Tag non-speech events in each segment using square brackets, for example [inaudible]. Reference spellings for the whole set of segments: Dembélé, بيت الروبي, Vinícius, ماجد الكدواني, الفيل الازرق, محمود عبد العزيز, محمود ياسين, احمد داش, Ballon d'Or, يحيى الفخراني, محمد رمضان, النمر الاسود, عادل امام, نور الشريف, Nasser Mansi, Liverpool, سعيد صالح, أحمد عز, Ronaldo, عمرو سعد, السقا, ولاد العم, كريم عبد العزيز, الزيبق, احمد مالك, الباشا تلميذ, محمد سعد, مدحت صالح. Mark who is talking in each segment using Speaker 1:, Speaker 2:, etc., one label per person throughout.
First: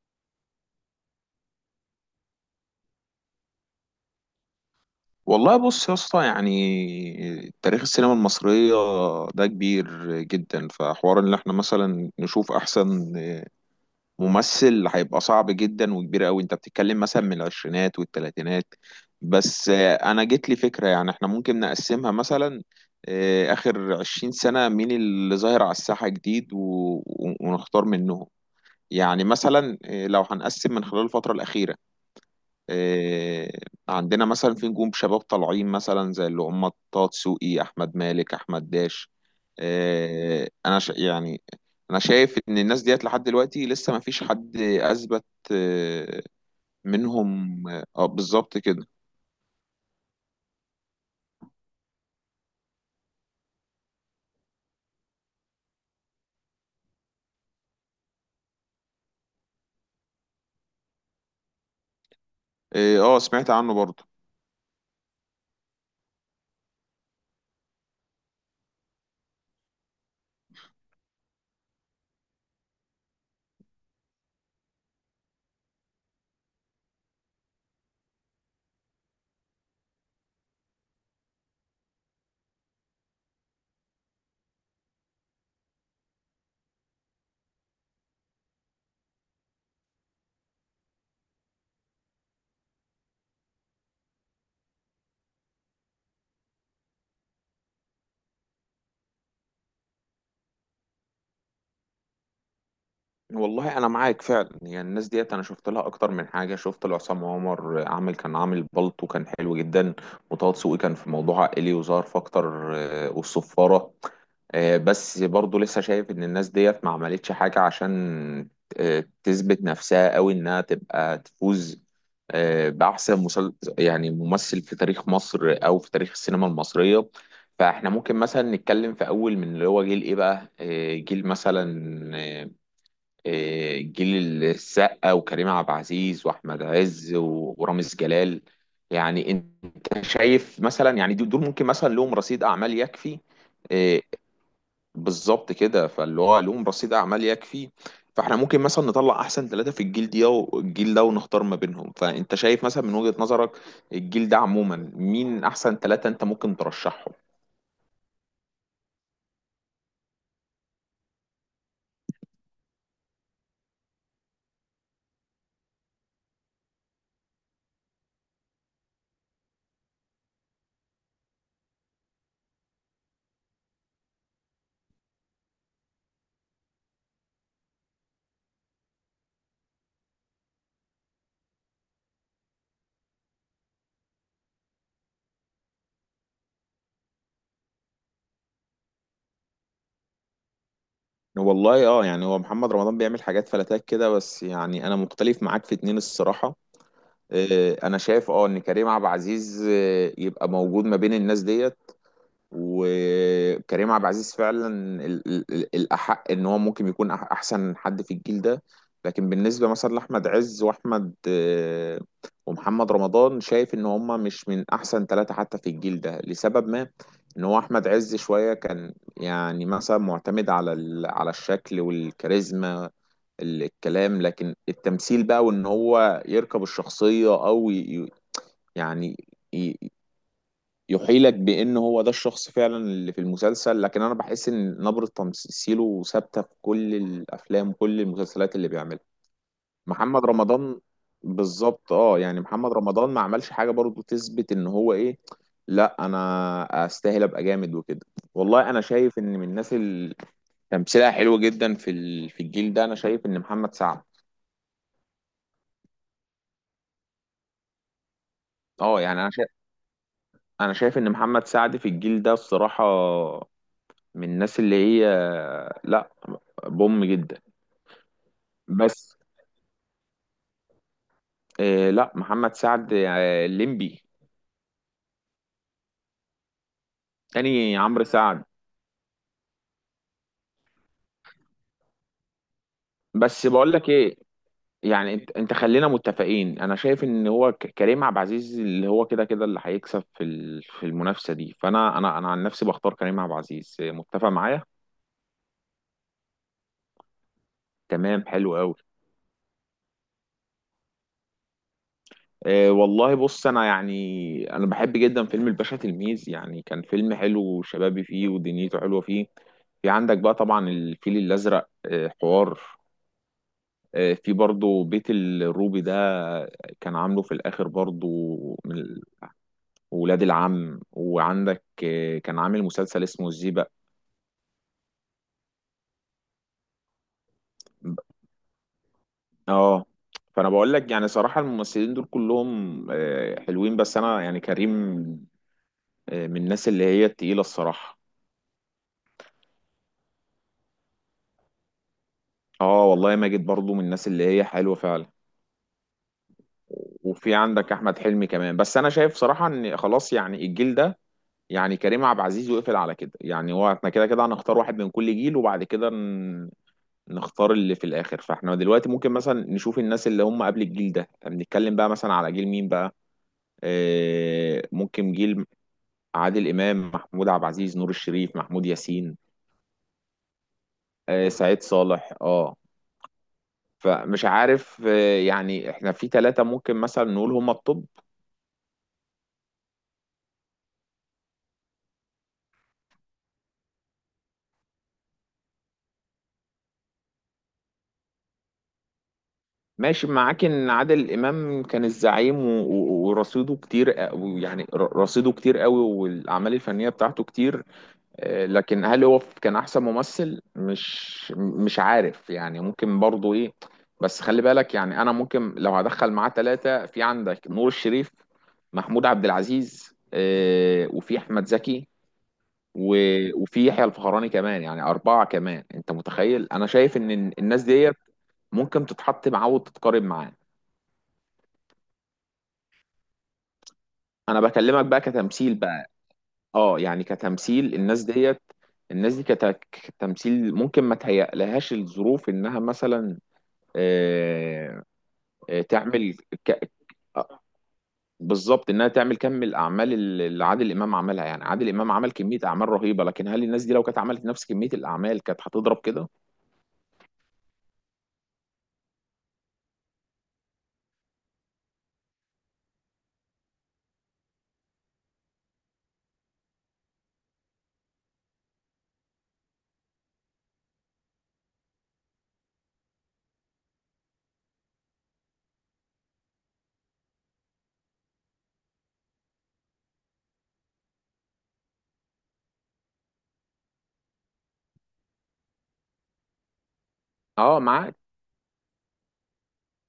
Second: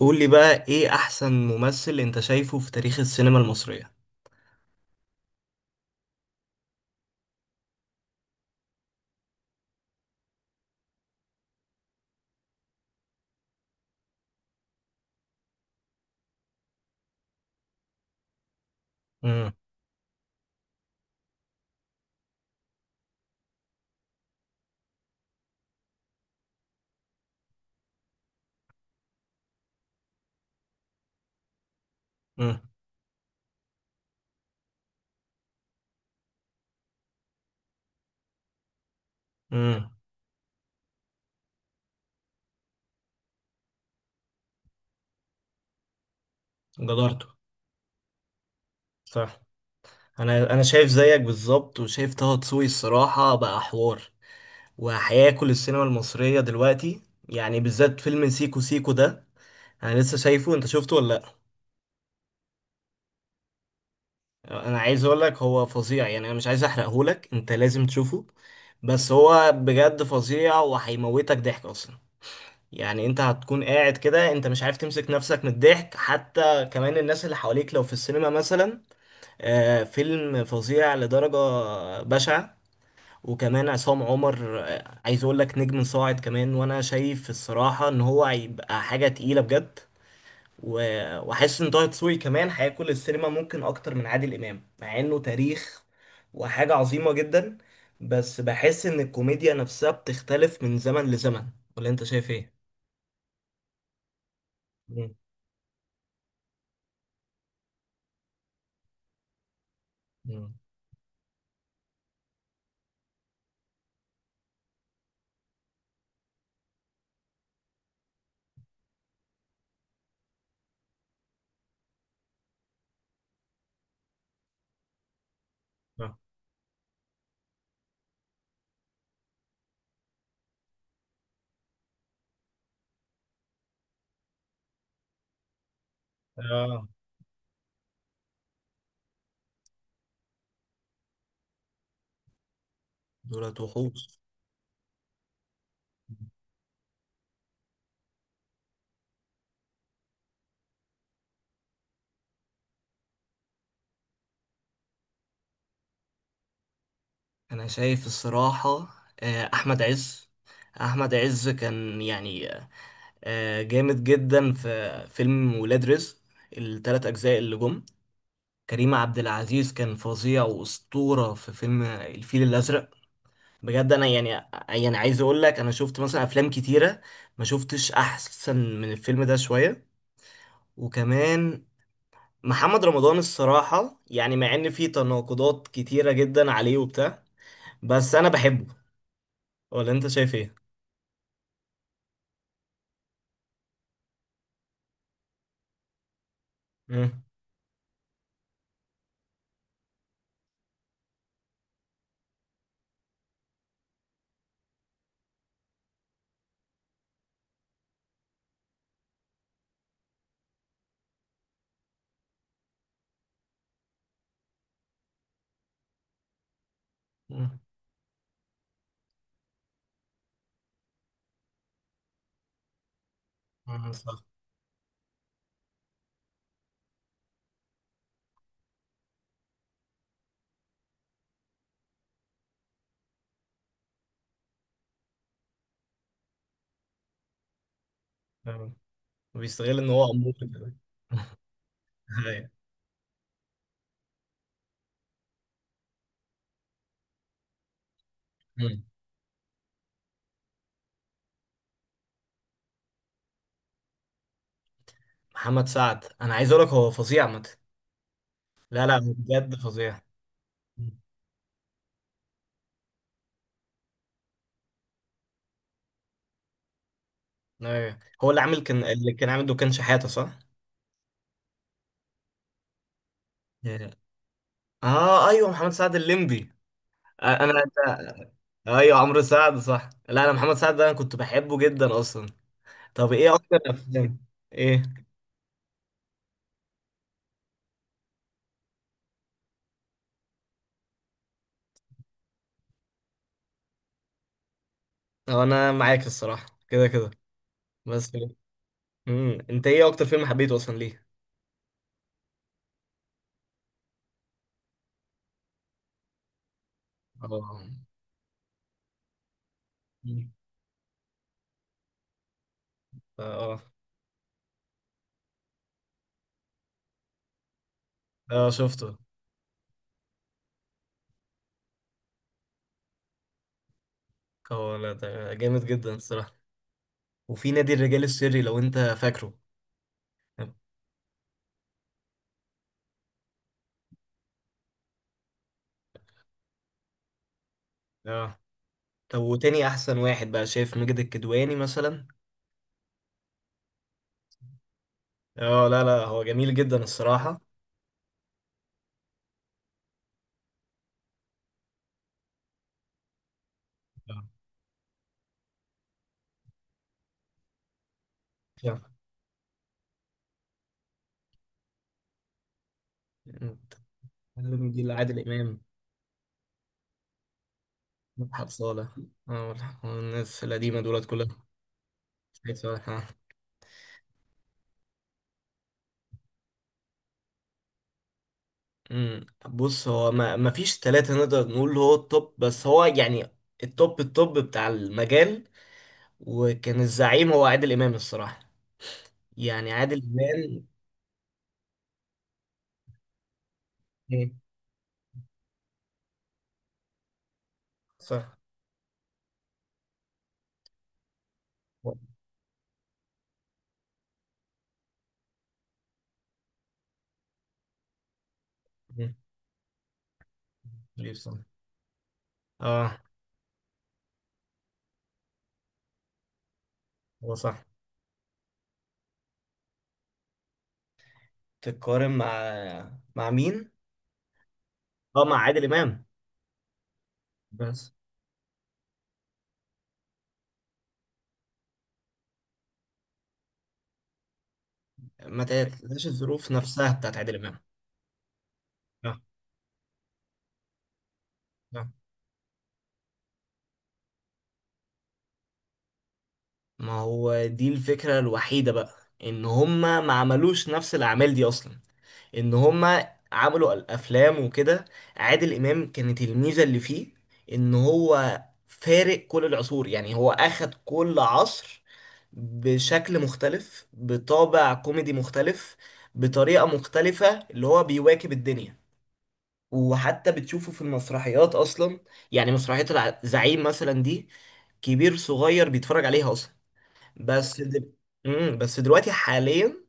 Speaker 1: قول لي بقى ايه احسن ممثل انت شايفه في تاريخ السينما المصرية؟
Speaker 2: والله بص يا اسطى، يعني تاريخ السينما المصرية ده كبير جدا، فحوار ان احنا مثلا نشوف احسن ممثل هيبقى صعب جدا وكبير قوي. انت بتتكلم مثلا من العشرينات والتلاتينات.
Speaker 1: امم.
Speaker 2: بس انا جت لي فكرة، يعني احنا ممكن نقسمها مثلا، اخر 20 سنة مين اللي ظاهر على الساحة جديد، و- و- ونختار منهم. يعني مثلا، لو هنقسم من خلال الفترة الأخيرة،
Speaker 1: امم.
Speaker 2: آه، عندنا مثلا في نجوم شباب طالعين، مثلا زي اللي هم طه دسوقي، احمد مالك، احمد داش.
Speaker 1: امم.
Speaker 2: يعني انا شايف ان الناس ديت لحد دلوقتي لسه ما فيش حد اثبت آه،
Speaker 1: جدارته.
Speaker 2: منهم. بالظبط كده.
Speaker 1: صح. انا شايف زيك بالظبط، وشايف طه دسوقي الصراحة بقى حوار، وهياكل السينما المصرية دلوقتي. يعني بالذات فيلم سيكو سيكو ده، انا لسه شايفه. انت شفته ولا؟
Speaker 2: سمعت عنه برضه.
Speaker 1: لا، انا عايز اقول لك هو فظيع. يعني انا مش عايز احرقهولك، انت لازم تشوفه. بس هو بجد فظيع، وهيموتك ضحك اصلا. يعني انت هتكون قاعد كده، انت مش عارف تمسك نفسك من الضحك، حتى كمان الناس اللي حواليك لو في السينما مثلا. فيلم فظيع لدرجة بشعة. وكمان عصام عمر، عايز اقول لك نجم صاعد كمان. وانا شايف الصراحة ان هو هيبقى حاجة تقيلة بجد. واحس ان طه دسوقي كمان هياكل السينما ممكن اكتر من عادل امام، مع انه تاريخ وحاجة عظيمة جدا. بس بحس ان الكوميديا نفسها بتختلف من زمن لزمن. ولا انت شايف ايه؟
Speaker 2: والله انا معاك فعلا، يعني الناس ديت انا شفت لها اكتر من حاجه، شفت لعصام عمر كان عامل بالطو كان حلو جدا.
Speaker 1: مم.
Speaker 2: وطه دسوقي كان في موضوع عائلي وظهر في اكتر، والصفاره. بس برضو لسه شايف ان الناس ديت ما عملتش حاجة عشان تثبت نفسها قوي انها تبقى تفوز بأحسن يعني ممثل في تاريخ مصر او في تاريخ
Speaker 1: اه.
Speaker 2: السينما المصرية. فاحنا ممكن مثلا نتكلم في اول من اللي هو جيل ايه بقى، جيل مثلا، آه، جيل السقا وكريم عبد العزيز واحمد
Speaker 1: آه.
Speaker 2: عز و- ورامز جلال. يعني انت شايف مثلا، يعني دول ممكن مثلا لهم رصيد اعمال يكفي؟
Speaker 1: دولت وحوش.
Speaker 2: آه، بالظبط كده، فاللي هو لهم رصيد اعمال يكفي. فاحنا ممكن مثلا نطلع احسن ثلاثة في الجيل دي والجيل ده، ونختار ما بينهم. فانت شايف مثلا من وجهة نظرك، الجيل ده عموما مين احسن ثلاثة انت ممكن ترشحهم؟
Speaker 1: انا شايف الصراحة، احمد عز. احمد عز كان يعني جامد جدا في فيلم ولاد رزق، الثلاث اجزاء اللي جم. كريم عبد العزيز كان فظيع واسطورة في فيلم الفيل الازرق. بجد انا يعني عايز اقول لك انا شفت مثلا افلام كتيرة، ما شفتش احسن من الفيلم ده شوية. وكمان محمد رمضان الصراحة، يعني مع ان في تناقضات كتيرة جدا عليه وبتاع، بس انا بحبه. ولا انت شايف ايه؟
Speaker 2: والله، يعني هو محمد رمضان بيعمل حاجات فلاتات كده، بس يعني انا مختلف معاك في اتنين الصراحة.
Speaker 1: مم.
Speaker 2: انا شايف ان كريم عبد العزيز يبقى موجود ما بين الناس ديت. وكريم عبد العزيز فعلا الأحق إن هو ممكن يكون أحسن حد في الجيل ده. لكن بالنسبة مثلا لأحمد عز، وأحمد ومحمد رمضان، شايف إن هما مش من أحسن ثلاثة حتى في الجيل ده لسبب ما. إن هو
Speaker 1: مم.
Speaker 2: أحمد عز شوية كان يعني مثلا معتمد على على الشكل والكاريزما،
Speaker 1: مم.
Speaker 2: الكلام،
Speaker 1: صح.
Speaker 2: لكن التمثيل بقى، وإن هو يركب الشخصية أو يعني يحيلك بان هو ده الشخص فعلا اللي في المسلسل، لكن انا بحس ان نبرة تمثيله ثابتة في كل الافلام وكل المسلسلات اللي
Speaker 1: آه.
Speaker 2: بيعملها.
Speaker 1: بيستغل ان هو
Speaker 2: محمد
Speaker 1: امور كده.
Speaker 2: رمضان، بالظبط. اه يعني
Speaker 1: أيوة.
Speaker 2: محمد رمضان ما عملش حاجة برضو تثبت ان هو ايه، لا انا استاهل ابقى جامد وكده. والله انا
Speaker 1: مم.
Speaker 2: شايف ان من الناس اللي تمثيلها حلو جدا في في الجيل ده، انا شايف ان محمد سعد.
Speaker 1: محمد سعد انا عايز اقول لك هو فظيع مت. لا، لا،
Speaker 2: اه
Speaker 1: هو
Speaker 2: يعني انا شايف
Speaker 1: بجد فظيع.
Speaker 2: انا
Speaker 1: مم.
Speaker 2: شايف ان محمد سعد في الجيل ده الصراحة من الناس اللي هي، لا، بوم جدا.
Speaker 1: أيوة. هو اللي عامل، كان اللي
Speaker 2: بس،
Speaker 1: كان عامل دكان شحاته، صح؟
Speaker 2: لا، محمد سعد،
Speaker 1: Yeah.
Speaker 2: الليمبي.
Speaker 1: اه، ايوه، محمد سعد الليمبي. آه، انا
Speaker 2: تاني عمرو
Speaker 1: أنت-
Speaker 2: سعد.
Speaker 1: ايوه، عمرو سعد، صح. لا، انا محمد سعد ده انا كنت بحبه جدا اصلا. طب ايه
Speaker 2: بس
Speaker 1: اكتر
Speaker 2: بقول لك ايه؟
Speaker 1: افلام؟ ايه.
Speaker 2: يعني انت خلينا متفقين، انا شايف ان هو كريم عبد العزيز اللي هو كده كده اللي هيكسب في في المنافسه دي، فانا انا عن نفسي بختار كريم عبد العزيز، متفق معايا؟
Speaker 1: هو انا معاك الصراحه كده كده، بس.
Speaker 2: تمام، حلو قوي.
Speaker 1: مم. انت ايه اكتر فيلم حبيته اصلا، ليه؟
Speaker 2: والله بص، انا بحب جدا فيلم الباشا تلميذ. يعني كان فيلم حلو
Speaker 1: اه.
Speaker 2: وشبابي فيه، ودنيته حلوه فيه. في عندك بقى طبعا الفيل الازرق، حوار.
Speaker 1: اه.
Speaker 2: في برضو بيت الروبي ده، كان عامله في الآخر برضو،
Speaker 1: اه،
Speaker 2: من
Speaker 1: شفته.
Speaker 2: ولاد العم. وعندك كان عامل مسلسل اسمه الزيبق.
Speaker 1: هو لا، ده جامد جدا الصراحة. وفي نادي الرجال السري، لو انت فاكره.
Speaker 2: اه. فأنا بقول لك يعني صراحة، الممثلين دول كلهم حلوين، بس أنا يعني كريم من الناس اللي هي التقيلة الصراحة.
Speaker 1: اه. طب وتاني احسن واحد بقى، شايف ماجد الكدواني مثلا؟
Speaker 2: اه والله، ماجد برضو من الناس اللي هي حلوة فعلا.
Speaker 1: اه، لا، لا، هو جميل جدا
Speaker 2: وفي
Speaker 1: الصراحة.
Speaker 2: عندك أحمد حلمي كمان. بس أنا شايف صراحة إن خلاص، يعني الجيل ده يعني كريم عبد العزيز، وقفل على كده. يعني هو احنا كده
Speaker 1: آه.
Speaker 2: كده هنختار واحد من كل جيل، وبعد كده نختار اللي في الاخر. فاحنا
Speaker 1: آه.
Speaker 2: دلوقتي ممكن مثلا نشوف الناس اللي هم قبل الجيل ده، يعني بنتكلم بقى مثلا على جيل مين بقى؟
Speaker 1: جيل
Speaker 2: ممكن
Speaker 1: عادل
Speaker 2: جيل
Speaker 1: امام.
Speaker 2: عادل امام، محمود عبد العزيز، نور الشريف،
Speaker 1: مدحت
Speaker 2: محمود
Speaker 1: صالح.
Speaker 2: ياسين،
Speaker 1: اه. والناس القديمة دولت كلها.
Speaker 2: سعيد صالح. اه.
Speaker 1: سعيد صالح. آه.
Speaker 2: فمش عارف، يعني احنا في ثلاثة ممكن مثلا نقول هم الطب.
Speaker 1: أمم. بص، هو ما فيش ثلاثة نقدر نقول هو التوب، بس هو يعني التوب التوب بتاع المجال. وكان الزعيم هو عادل امام الصراحه. يعني عادل
Speaker 2: ماشي معاك
Speaker 1: امام.
Speaker 2: ان عادل امام كان الزعيم، و- و- ورصيده كتير،
Speaker 1: مم.
Speaker 2: يعني رصيده كتير قوي، والاعمال الفنيه بتاعته كتير.
Speaker 1: صح.
Speaker 2: لكن هل هو كان احسن ممثل؟ مش عارف، يعني ممكن برضه ايه. بس خلي بالك، يعني انا ممكن لو هدخل معاه ثلاثه، في عندك نور الشريف، محمود
Speaker 1: مم.
Speaker 2: عبد العزيز،
Speaker 1: ليه،
Speaker 2: وفي
Speaker 1: صح.
Speaker 2: احمد زكي،
Speaker 1: اه.
Speaker 2: و- وفي يحيى الفخراني كمان، يعني اربعه كمان، انت متخيل؟ انا شايف ان
Speaker 1: هو
Speaker 2: الناس
Speaker 1: صح.
Speaker 2: ديت ممكن تتحط معاه وتتقارب معاه.
Speaker 1: تتقارن مع مين؟
Speaker 2: انا بكلمك بقى
Speaker 1: اه، مع
Speaker 2: كتمثيل
Speaker 1: عادل
Speaker 2: بقى.
Speaker 1: امام.
Speaker 2: اه يعني كتمثيل
Speaker 1: بس
Speaker 2: الناس ديت. الناس دي كتمثيل ممكن ما تهيألهاش الظروف انها مثلا آه،
Speaker 1: ما تقلقش
Speaker 2: تعمل
Speaker 1: الظروف
Speaker 2: ك-
Speaker 1: نفسها بتاعت عادل امام.
Speaker 2: بالظبط انها تعمل
Speaker 1: صح.
Speaker 2: كم الاعمال اللي عادل امام عملها. يعني عادل
Speaker 1: صح.
Speaker 2: امام عمل كميه اعمال رهيبه، لكن هل الناس دي لو كانت عملت نفس كميه الاعمال كانت هتضرب كده؟
Speaker 1: ما هو دي الفكره الوحيده بقى، ان هما ما عملوش نفس الاعمال دي اصلا، ان هما عملوا الافلام وكده. عادل امام كانت الميزه اللي فيه ان هو فارق كل العصور. يعني هو اخد كل عصر بشكل مختلف، بطابع كوميدي مختلف، بطريقه مختلفه، اللي هو بيواكب الدنيا. وحتى بتشوفه في المسرحيات اصلا. يعني مسرحيه الزعيم مثلا دي، كبير صغير بيتفرج عليها اصلا.
Speaker 2: اه،
Speaker 1: بس دل...
Speaker 2: معاك.
Speaker 1: بس دلوقتي حاليا،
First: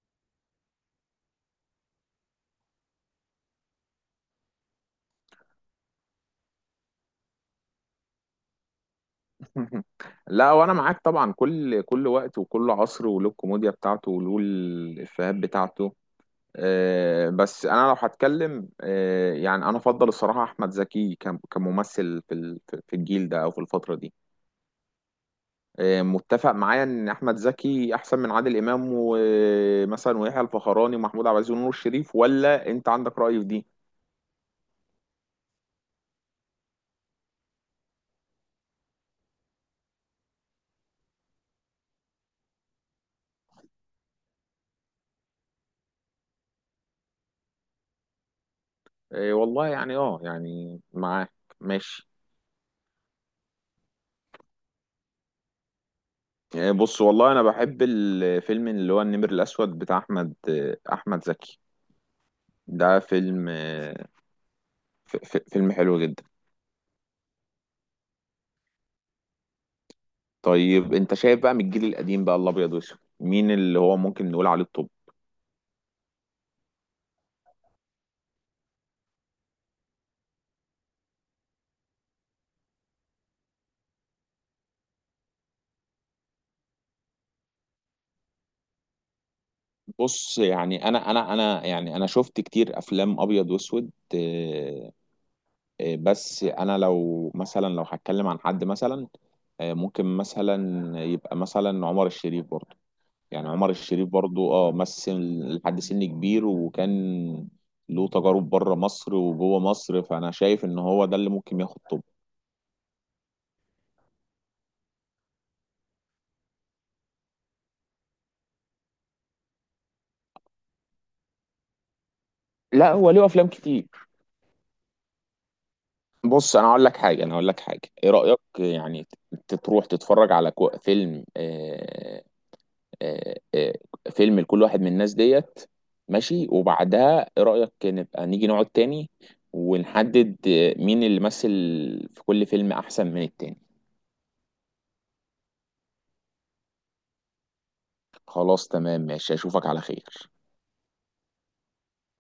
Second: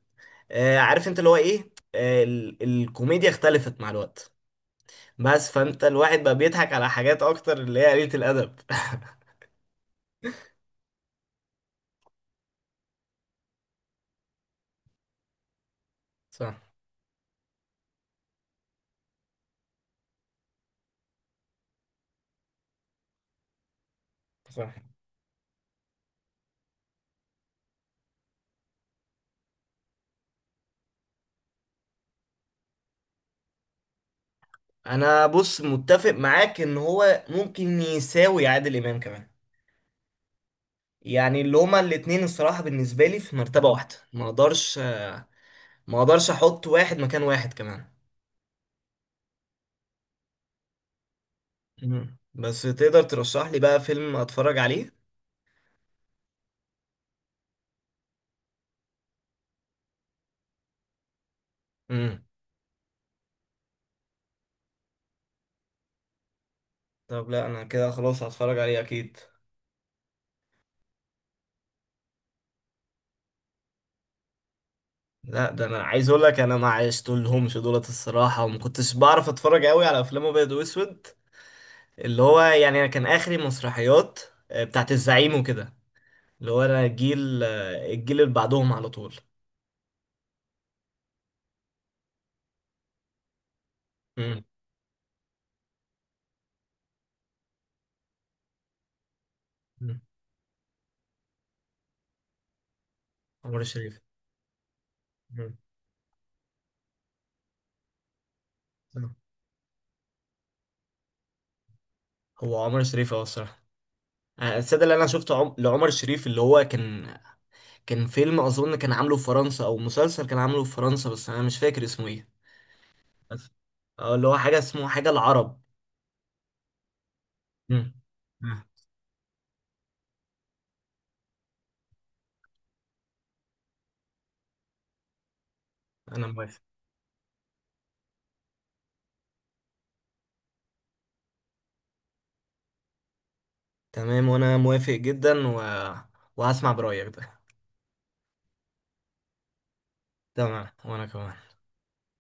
Speaker 1: عارف انت اللي هو ايه، الكوميديا اختلفت مع الوقت. بس فانت الواحد بقى بيضحك على حاجات اكتر اللي هي قليلة الادب [laughs]
Speaker 2: [laughs] لا وانا معاك طبعا. كل وقت وكل عصر، وله الكوميديا بتاعته وله الافيهات بتاعته.
Speaker 1: صح.
Speaker 2: بس انا لو هتكلم يعني انا افضل الصراحه احمد زكي كممثل في في الجيل ده او في الفتره دي.
Speaker 1: صح.
Speaker 2: متفق معايا ان احمد زكي احسن من عادل امام، ومثلا ويحيى الفخراني ومحمود عبد العزيز ونور الشريف؟ ولا انت عندك راي في دي؟
Speaker 1: انا بص متفق معاك ان هو ممكن يساوي عادل امام كمان. يعني اللي هما الاتنين الصراحة بالنسبة لي في مرتبة واحدة. ما اقدرش احط واحد مكان واحد كمان.
Speaker 2: والله يعني، يعني معاك. ماشي.
Speaker 1: مم. بس تقدر ترشح لي بقى فيلم اتفرج عليه؟
Speaker 2: بص، والله انا بحب الفيلم اللي هو النمر الاسود بتاع احمد زكي.
Speaker 1: امم.
Speaker 2: ده فيلم، فيلم حلو جدا.
Speaker 1: طب، لا انا كده خلاص هتفرج عليه اكيد.
Speaker 2: طيب انت شايف بقى، من الجيل القديم بقى الابيض واسود، مين اللي هو ممكن نقول عليه الطب؟
Speaker 1: لا، ده انا عايز اقول لك انا ما عشتلهمش دولت الصراحه، وما كنتش بعرف اتفرج قوي على افلام ابيض واسود. اللي هو يعني انا كان اخري مسرحيات بتاعت الزعيم وكده. اللي هو انا الجيل اللي بعدهم على طول.
Speaker 2: بص، يعني انا يعني انا شفت كتير افلام ابيض واسود،
Speaker 1: امم.
Speaker 2: بس انا لو هتكلم عن حد مثلا،
Speaker 1: أمم.
Speaker 2: ممكن مثلا يبقى مثلا عمر الشريف برضه. يعني
Speaker 1: عمر
Speaker 2: عمر
Speaker 1: الشريف.
Speaker 2: الشريف برضه، مثل
Speaker 1: أمم.
Speaker 2: لحد سن كبير، وكان له تجارب بره مصر
Speaker 1: أمم.
Speaker 2: وجوه مصر، فانا شايف ان هو ده اللي ممكن ياخد طب.
Speaker 1: هو عمر الشريف الصراحه. السادة اللي انا شفته لعمر الشريف، اللي هو كان فيلم اظن كان عامله في فرنسا، او مسلسل كان عامله في فرنسا، بس انا مش فاكر اسمه ايه.
Speaker 2: لا، هو له افلام
Speaker 1: بس
Speaker 2: كتير.
Speaker 1: اه اللي هو حاجه اسمه حاجه العرب.
Speaker 2: بص، انا اقول لك حاجه،
Speaker 1: أمم.
Speaker 2: ايه رايك
Speaker 1: أمم.
Speaker 2: يعني تروح تتفرج على فيلم، آه، آه، فيلم لكل واحد من الناس ديت.
Speaker 1: انا
Speaker 2: ماشي،
Speaker 1: موافق.
Speaker 2: وبعدها ايه رايك نبقى نيجي نقعد تاني، ونحدد مين اللي مثل في كل فيلم احسن من التاني؟
Speaker 1: تمام، وانا موافق جدا. وهسمع برايك ده.
Speaker 2: خلاص تمام، ماشي، اشوفك على خير.
Speaker 1: تمام وانا كمان.